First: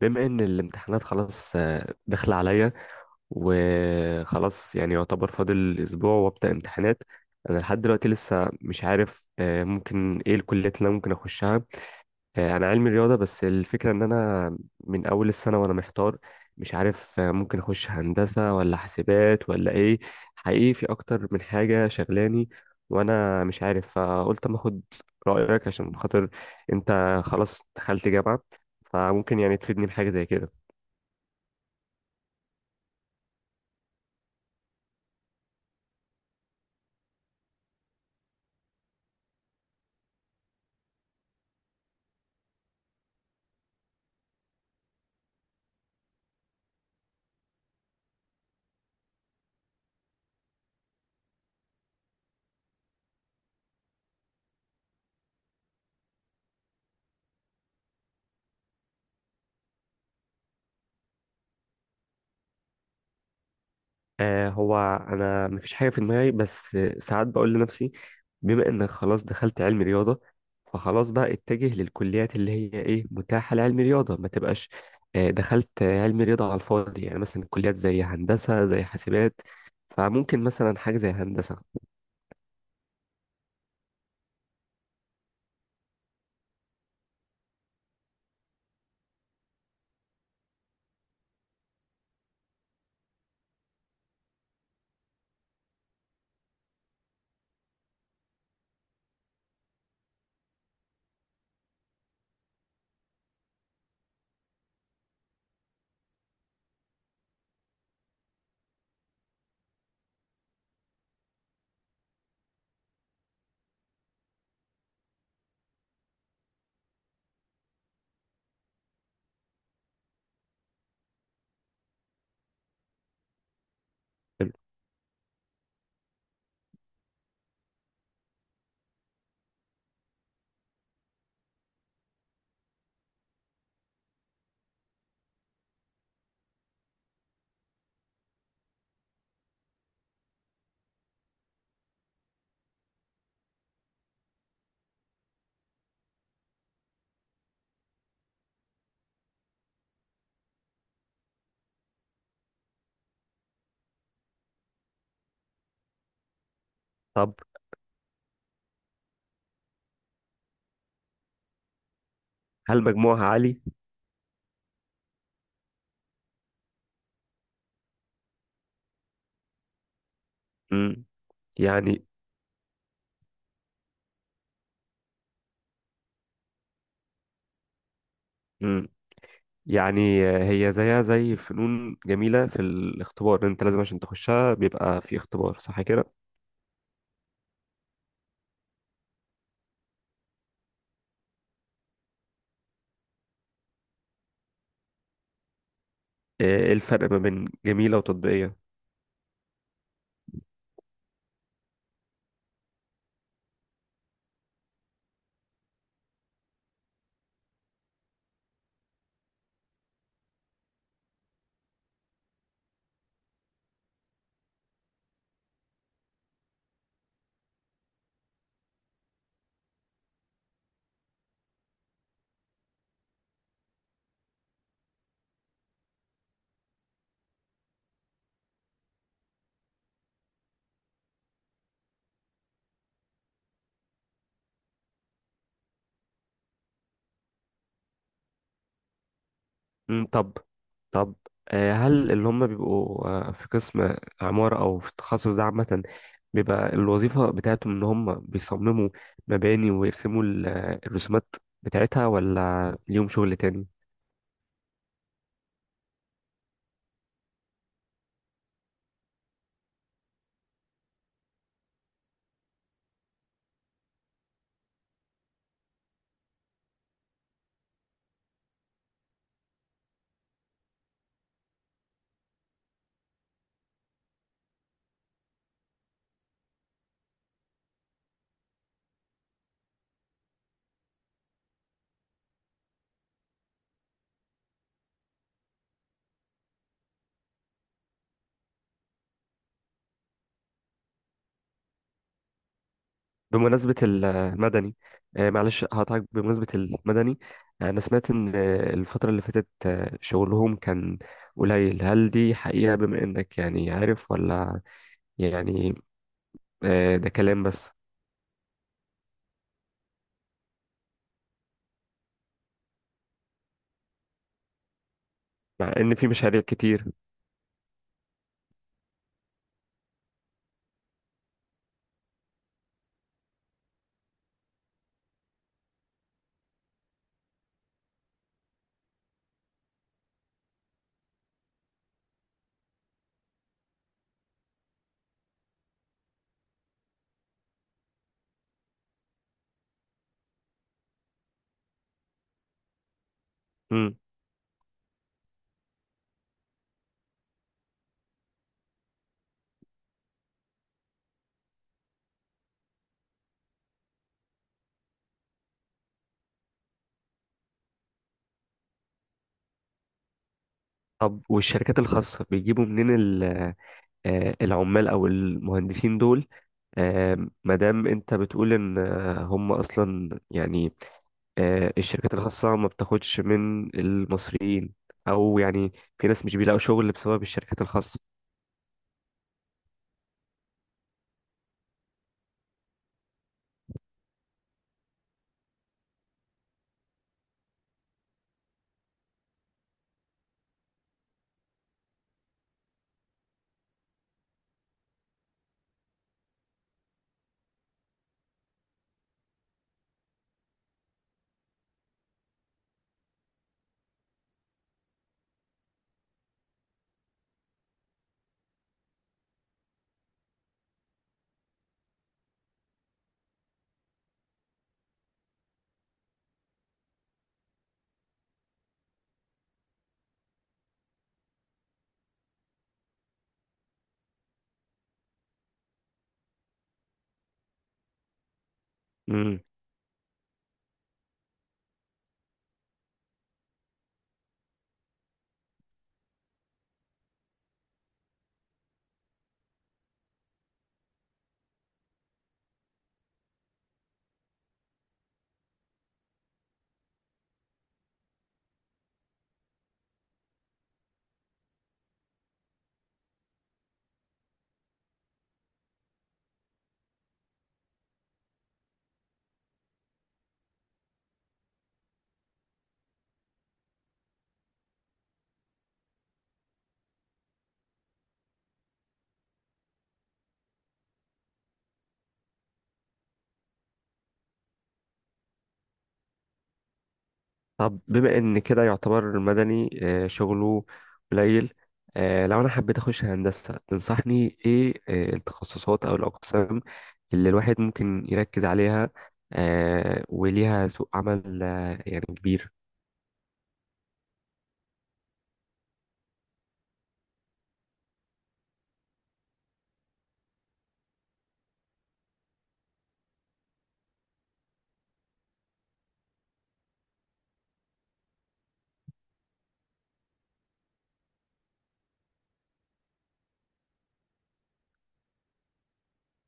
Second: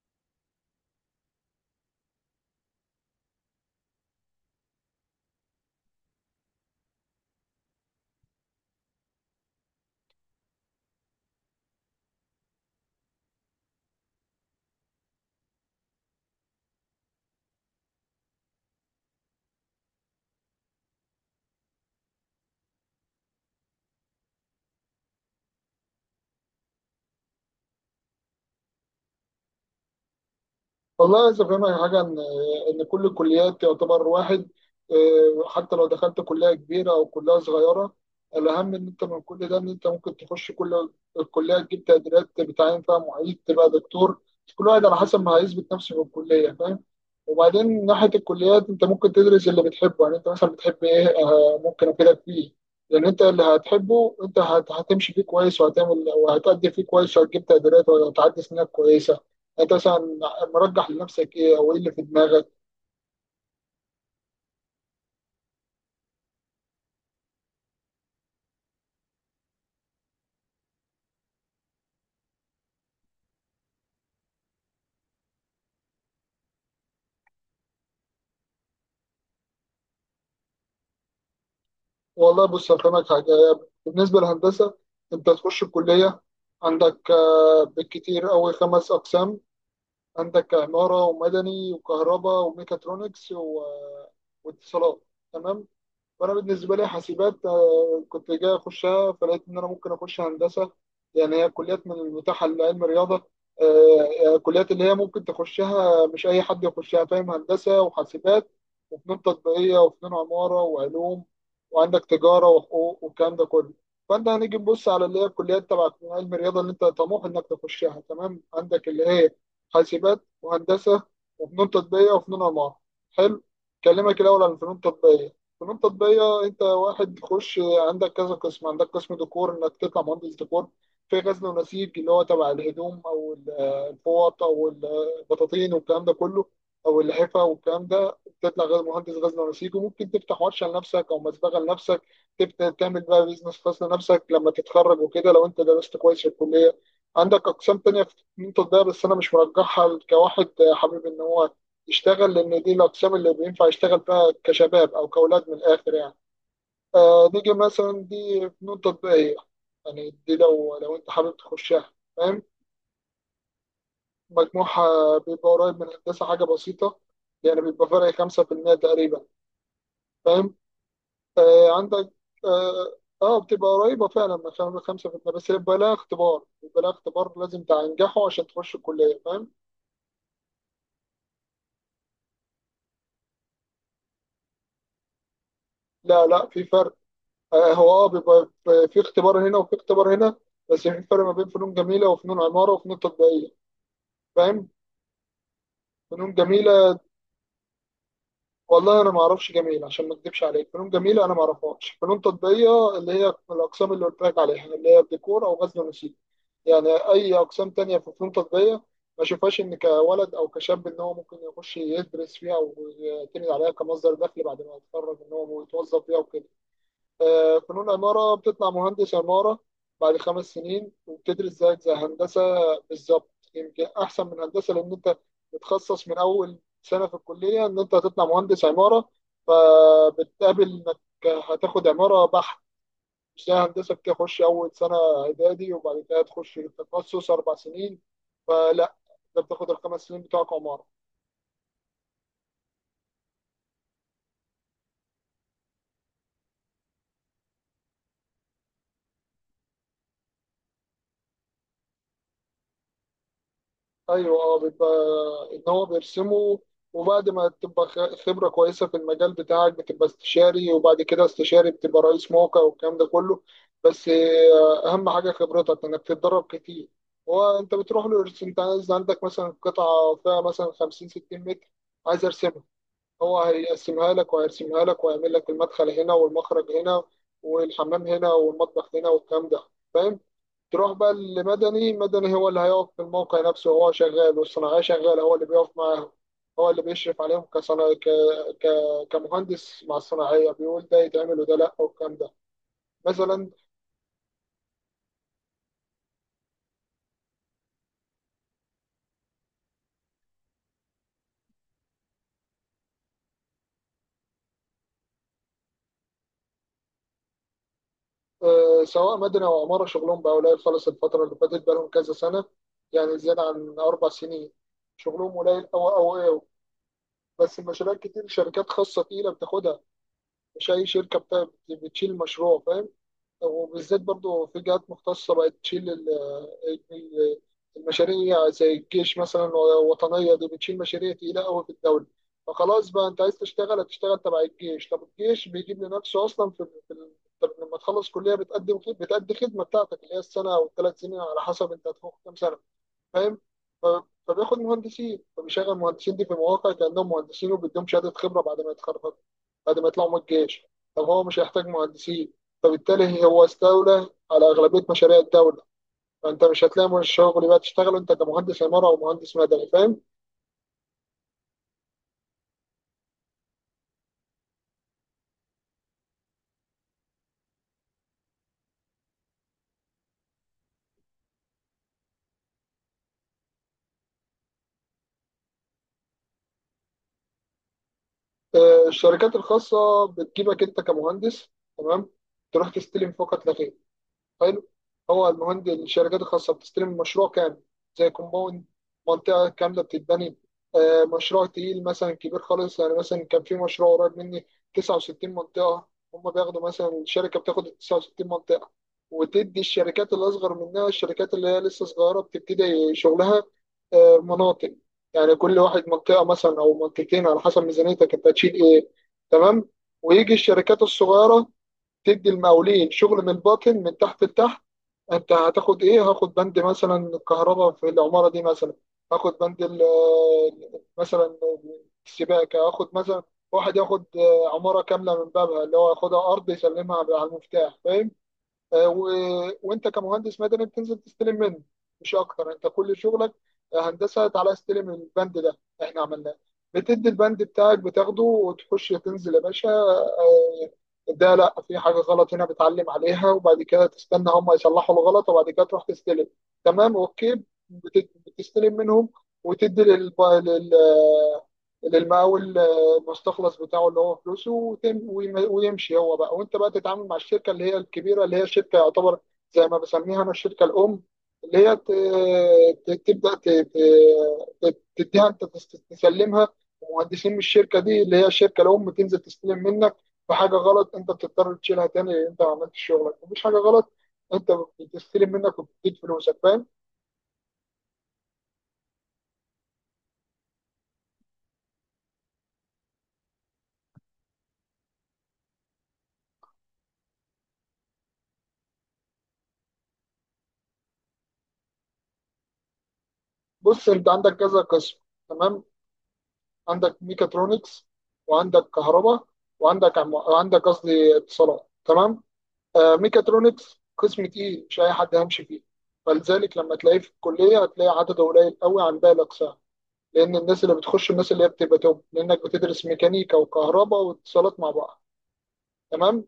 بما ان الامتحانات خلاص داخله عليا. وخلاص يعني يعتبر فاضل اسبوع وابدا امتحانات. انا لحد دلوقتي لسه مش عارف ممكن ايه الكليات اللي انا ممكن اخشها. انا علمي رياضه، بس الفكره ان انا من اول السنه وانا محتار. مش عارف ممكن اخش هندسه ولا حاسبات ولا ايه. حقيقي في اكتر من حاجه شغلاني وانا مش عارف، فقلت اما اخد رايك، عشان خاطر انت خلاص دخلت جامعه، فممكن يعني تفيدني بحاجه زي كده. والله عايز افهمك حاجه ان كل الكليات تعتبر واحد. حتى لو دخلت كليه كبيره او كليه صغيره، الاهم ان انت من كل ده، ان انت ممكن تخش كل الكليه، تجيب تقديرات، بتعين فيها معيد، تبقى دكتور. كل واحد على حسب ما هيثبت نفسه في الكليه، فاهم؟ وبعدين من ناحية الكليات، أنت ممكن تدرس اللي بتحبه. يعني أنت مثلا بتحب إيه؟ ممكن أفيدك فيه. لأن أنت اللي هتحبه أنت هتمشي فيه كويس وهتعمل وهتأدي فيه كويس وهتجيب تقديرات وهتعدي سنينك كويسة. أنت مثلا مرجح لنفسك إيه أو إيه اللي في دماغك؟ هو انا مفيش حاجه في دماغي، بس ساعات بقول لنفسي بما انك خلاص دخلت علم رياضه فخلاص بقى اتجه للكليات اللي هي ايه متاحه لعلم رياضه، ما تبقاش دخلت علم رياضه على الفاضي. يعني مثلا كليات زي هندسه زي حاسبات، فممكن مثلا حاجه زي هندسه. والله بص هفهمك حاجة. بالنسبة للهندسة، أنت تخش الكلية عندك بالكتير أوي خمس أقسام. عندك عمارة ومدني وكهرباء وميكاترونكس واتصالات. تمام. فانا بالنسبه لي حاسبات، كنت جاي اخشها، فلقيت ان انا ممكن اخش هندسه. يعني هي كليات من المتاحه لعلم الرياضه. كليات اللي هي ممكن تخشها، مش اي حد يخشها، فاهم؟ هندسه وحاسبات وفنون تطبيقيه وفنون عماره وعلوم، وعندك تجاره وحقوق والكلام ده كله. فانت هنيجي نبص على اللي هي الكليات تبع علم الرياضه اللي انت طموح انك تخشها. تمام؟ عندك اللي هي حاسبات وهندسه وفنون تطبيقيه وفنون عماره. حلو. كلمك الاول عن الفنون التطبيقيه. فنون تطبيقية أنت واحد تخش، عندك كذا قسم. عندك قسم ديكور إنك تطلع مهندس ديكور. في غزل ونسيج اللي هو تبع الهدوم أو الفوط أو البطاطين والكلام ده كله، أو اللحفة والكلام ده، تطلع مهندس غزل ونسيج وممكن تفتح ورشة لنفسك أو مسبغة لنفسك. تبدأ تعمل بقى بيزنس خاص لنفسك لما تتخرج وكده، لو أنت درست كويس في الكلية. عندك أقسام تانية في فنون تطبيقية بس أنا مش مرجحها كواحد حابب إن هو يشتغل، لان دي الاقسام اللي بينفع يشتغل بها كشباب او كاولاد من الاخر يعني. آه طب، نيجي مثلا دي فنون تطبيقيه. يعني دي لو انت حابب تخشها، فاهم؟ هل مجموعها عالي؟ مجموعها بيبقى قريب من هندسه حاجه بسيطه. يعني بيبقى فرق 5% تقريبا، فاهم؟ مم. آه يعني. عندك اه بتبقى قريبه فعلا من 5%، بس بيبقى لها اختبار، بيبقى لها اختبار لازم تنجحه عشان تخش مم. الكليه، فاهم؟ يعني هي زيها زي فنون جميله في الاختبار، انت لازم عشان تخشها بيبقى في اختبار، صح كده؟ لا، لا، في فرق. هو اه بيبقى في اختبار هنا وفي اختبار هنا، بس في فرق ما بين فنون جميله وفنون عماره وفنون تطبيقيه، فاهم؟ فنون ايه جميله، الفرق ما بين جميلة وتطبيقية؟ والله انا ما اعرفش جميل عشان ما اكذبش عليك. فنون جميله انا ما اعرفهاش. فنون تطبيقيه اللي هي الاقسام اللي قلت لك عليها اللي هي الديكور او غزل ونسيج. يعني اي اقسام تانية في فنون تطبيقيه ما اشوفهاش ان كولد او كشاب ان هو ممكن يخش يدرس فيها او يعتمد عليها كمصدر دخل بعد ما يتخرج ان هو يتوظف فيها وكده. فنون عمارة بتطلع مهندس عمارة بعد 5 سنين، وبتدرس زيك زي هندسة بالظبط، يمكن أحسن من هندسة، لأن أنت بتخصص من أول سنة في الكلية إن أنت هتطلع مهندس عمارة. فبتقابل إنك هتاخد عمارة بحت، مش زي هندسة بتخش أول سنة إعدادي وبعد كده تخش التخصص 4 سنين. فلا، أنت بتاخد الخمس مم، سنين طب. بتوعك عمارة. طب هل اللي هم بيبقوا في قسم عمارة أو في التخصص ده عامة، بيبقى الوظيفة بتاعتهم إن هم بيصمموا مباني ويرسموا الرسومات بتاعتها، ولا ليهم شغل تاني؟ ايوه اه بيبقى ان هو بيرسمه، وبعد ما تبقى خبره كويسه في المجال بتاعك بتبقى استشاري، وبعد كده استشاري بتبقى رئيس موقع والكلام ده كله. بس اهم حاجه خبرتك انك تتدرب كتير. هو انت بتروح له انت عايز عندك مثلا قطعه فيها مثلا 50 60 متر، عايز ارسم، هو هيقسمها لك وهيرسمها لك وهيعمل لك المدخل هنا والمخرج هنا والحمام هنا والمطبخ هنا والكلام ده، فاهم؟ تروح بقى لمدني. مدني هو اللي هيقف في الموقع نفسه هو شغال والصناعية شغالة، هو اللي بيقف معاهم، هو اللي بيشرف عليهم ك... كمهندس مع الصناعية، بيقول ده يتعمل وده لأ والكلام ده مثلا. بمناسبة المدني معلش هقطعك بمناسبة المدني. أنا سمعت إن الفترة اللي فاتت شغلهم كان قليل. هل دي حقيقة بما إنك يعني عارف، ولا يعني ده كلام بس؟ سواء مدني أو عمارة شغلهم بقى قليل خالص الفترة اللي فاتت، بقى لهم كذا سنة، يعني زيادة عن 4 سنين، شغلهم قليل، مع أو ان في أو مشاريع إيه؟ كتير. بس المشاريع كتير، شركات خاصة تقيلة بتاخدها. مش أي شركة بتشيل مشروع، فاهم؟ وبالذات برضو في جهات مختصة بقت تشيل ال- المشاريع زي الجيش مثلا. الوطنية دي بتشيل مشاريع تقيلة أوي في الدولة. فخلاص بقى أنت عايز تشتغل هتشتغل تبع الجيش. طب الجيش بيجيب لنفسه أصلا في ال- طب لما تخلص كلية بتقدم بتأدي خدمة بتاعتك اللي هي السنة أو ال3 سنين على حسب أنت هتفوق كام سنة، فاهم؟ ف- امم. فبياخد مهندسين، فبيشغل المهندسين دي في مواقع كأنهم مهندسين، وبيديهم شهادة خبرة بعد ما يتخرجوا، بعد ما يطلعوا من الجيش. طب هو مش هيحتاج مهندسين، فبالتالي هو استولى على أغلبية مشاريع الدولة. فأنت مش هتلاقي من الشغل بقى تشتغل أنت كمهندس عمارة أو مهندس مدني، فاهم؟ طب والشركات الخاصة بيجيبوا منين العمال او المهندسين دول؟ ما دام انت بتقول ان هم اصلا يعني الشركات الخاصة ما بتاخدش من المصريين، او يعني في ناس مش بيلاقوا شغل بسبب الشركات الخاصة. الشركات الخاصة بتجيبك أنت كمهندس. تمام. تروح تستلم فقط لا غير. حلو. هو المهند الشركات الخاصه بتستلم مشروع كامل، زي كومباوند، منطقه كامله بتتبني. مشروع تقيل مثلا كبير خالص. يعني مثلا كان في مشروع قريب مني 69 منطقه. هم بياخدوا مثلا، الشركه بتاخد 69 منطقه، وتدي الشركات اللي اصغر منها، الشركات اللي هي لسه صغيره بتبتدي شغلها، مناطق. يعني كل واحد منطقه مثلا او منطقتين على حسب ميزانيتك انت هتشيل ايه. تمام. ويجي الشركات الصغيره تدي المقاولين شغل من الباطن من تحت لتحت. انت هتاخد ايه؟ هاخد بند مثلا الكهرباء في العماره دي مثلا، هاخد بند مثلا السباكه، هاخد مثلا. واحد ياخد عماره كامله من بابها، اللي هو ياخدها ارض يسلمها على المفتاح، فاهم؟ وانت كمهندس مدني بتنزل تستلم منه مش اكتر. انت كل شغلك هندسه، تعالى استلم البند ده احنا عملناه. بتدي البند بتاعك، بتاخده وتخش تنزل يا باشا. ده لا في حاجه غلط هنا بتعلم عليها، وبعد كده تستنى هم يصلحوا الغلط، وبعد كده تروح تستلم. تمام. اوكي. بتستلم منهم، وتدي للمقاول المستخلص بتاعه اللي هو فلوسه، ويمشي هو بقى، وانت بقى تتعامل مع الشركه اللي هي الكبيره، اللي هي الشركه يعتبر زي ما بسميها انا الشركه الام. اللي هي تبدا تديها، انت تسلمها مهندسين. مش الشركه دي اللي هي الشركه الام تنزل تستلم منك، فحاجه غلط انت بتضطر تشيلها تاني لان انت ما عملتش شغلك. مفيش حاجه غلط انت بتستلم منك وبتديك فلوسك، فاهم؟ طب بما ان كده يعتبر مدني شغله قليل، لو انا حبيت اخش هندسة تنصحني ايه التخصصات او الاقسام اللي الواحد ممكن يركز عليها وليها سوق عمل يعني كبير؟ بص انت عندك كذا قسم. تمام. عندك ميكاترونكس، وعندك كهرباء، وعندك عم... وعندك قصدي اتصالات. تمام. آه ميكاترونكس قسم تقيل مش اي حد هيمشي فيه، فلذلك لما تلاقيه في الكليه هتلاقي عدده قليل قوي عن باقي الاقسام، لان الناس اللي بتخش الناس اللي هي بتبقى توب، لانك بتدرس ميكانيكا وكهرباء واتصالات مع بعض. تمام.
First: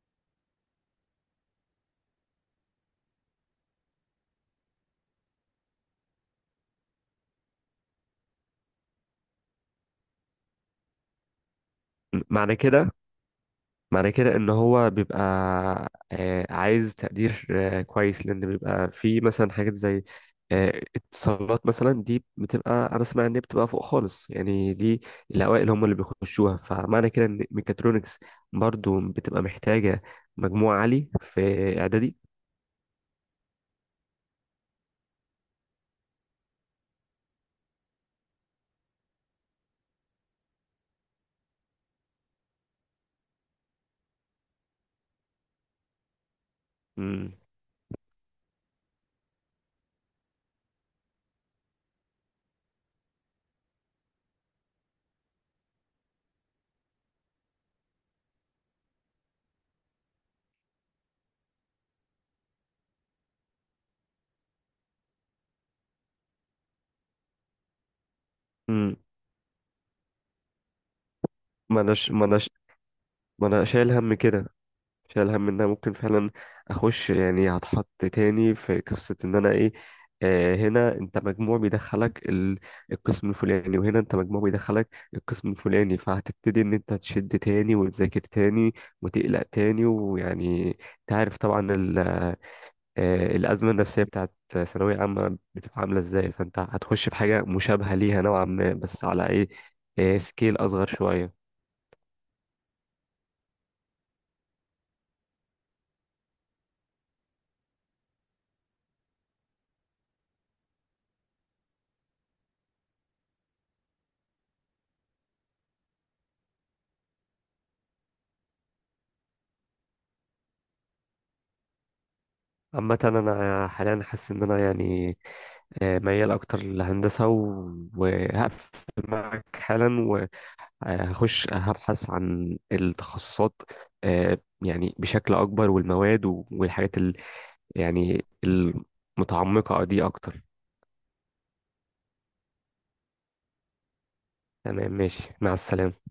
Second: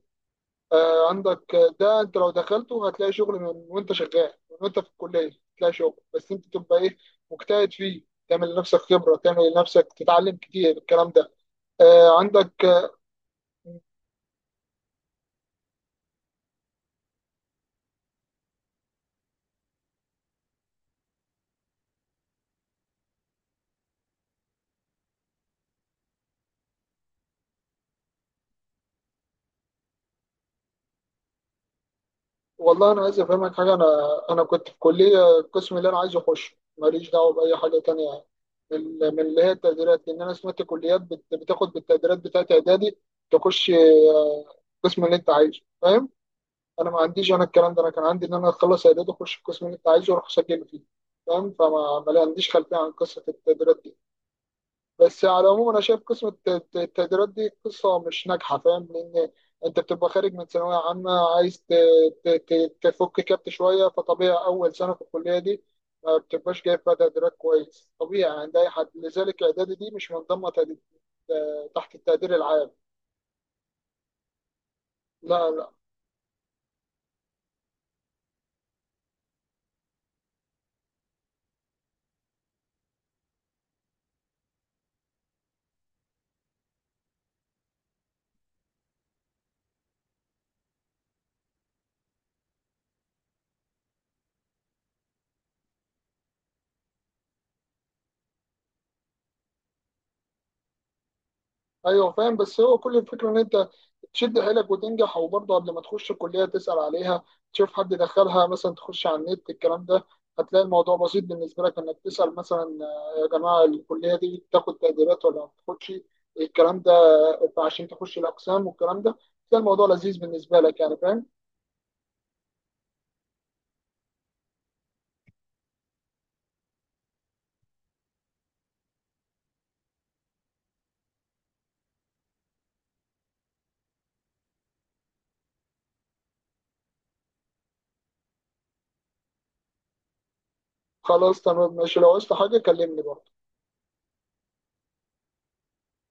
آه، عندك ده انت لو دخلته هتلاقي شغل، من وانت شغال من وانت في الكليه هتلاقي شغل، بس انت تبقى ايه؟ مجتهد فيه، تعمل لنفسك خبره، تعمل لنفسك، تتعلم كتير، الكلام ده. آه، معنى عندك كده آه، معنى كده ان هو بيبقى عايز تقدير كويس، لان بيبقى في مثلا حاجات زي اتصالات، مثلا دي بتبقى انا اسمع ان هي بتبقى فوق خالص، يعني دي الاوائل هم اللي بيخشوها. فمعنى كده ان ميكاترونكس برضو بتبقى محتاجة مجموع عالي في اعدادي. والله انا عايز افهمك حاجه. انا كنت في كليه القسم اللي انا عايز اخشه ماليش دعوه باي حاجه تانية، يعني من اللي هي التقديرات. لان انا سمعت كليات بتاخد بالتقديرات بتاعت اعدادي، تخش القسم اللي انت عايزه، فاهم؟ انا ما عنديش امم انا الكلام ده. انا كان عندي ان انا اخلص اعداد واخش القسم اللي انت عايزه واروح اسجل فيه، فاهم؟ فما ما لي- عنديش خلفيه عن قصه التقديرات دي. بس على العموم انا شايف قسم التقديرات دي قصه مش ناجحه، فاهم؟ لان انت بتبقى خارج من ثانويه عامه عايز تفك كبت شويه، فطبيعي اول سنه في الكليه دي ما بتبقاش جايب فيها تقديرات كويس، طبيعي عند اي حد. امم لذلك اعدادي دي مش منضمه ما تحت اناش ما التقدير اناش العام. ما انا شايل هم كده، شايل هم انها لا، ممكن فعلا اخش، يعني هتحط تاني في قصة ان انا ايه. هنا انت مجموع بيدخلك القسم الفلاني، وهنا انت مجموع بيدخلك القسم الفلاني، فهتبتدي ان انت تشد تاني وتذاكر تاني وتقلق تاني، ويعني انت عارف طبعا الازمة النفسية بتاعت ثانوية عامة بتبقى عاملة ازاي، فانت هتخش في حاجة مشابهة ليها نوعا ما، بس على ايه، سكيل اصغر شوية. ايوه فاهم. بس هو كل الفكره ان انت تشد حيلك وتنجح. وبرضه قبل ما تخش الكليه تسال عليها، تشوف حد دخلها مثلا، تخش على النت الكلام ده، هتلاقي الموضوع بسيط بالنسبه لك. انك تسال مثلا يا جماعه الكليه دي بتاخد تقديرات ولا ما بتاخدش، الكلام ده، عشان تخش الاقسام والكلام ده، تلاقي الموضوع لذيذ بالنسبه لك، يعني فاهم؟ عامة أنا حاليا حاسس إن أنا يعني ميال اكتر للهندسه، وهقفل معك حالا، وهخش هبحث عن التخصصات آه، يعني بشكل اكبر، والمواد والحاجات يعني المتعمقه دي اكتر. خلاص تمام ماشي، لو عايزت حاجه كلمني برضه. تمام، ماشي، مع السلامه.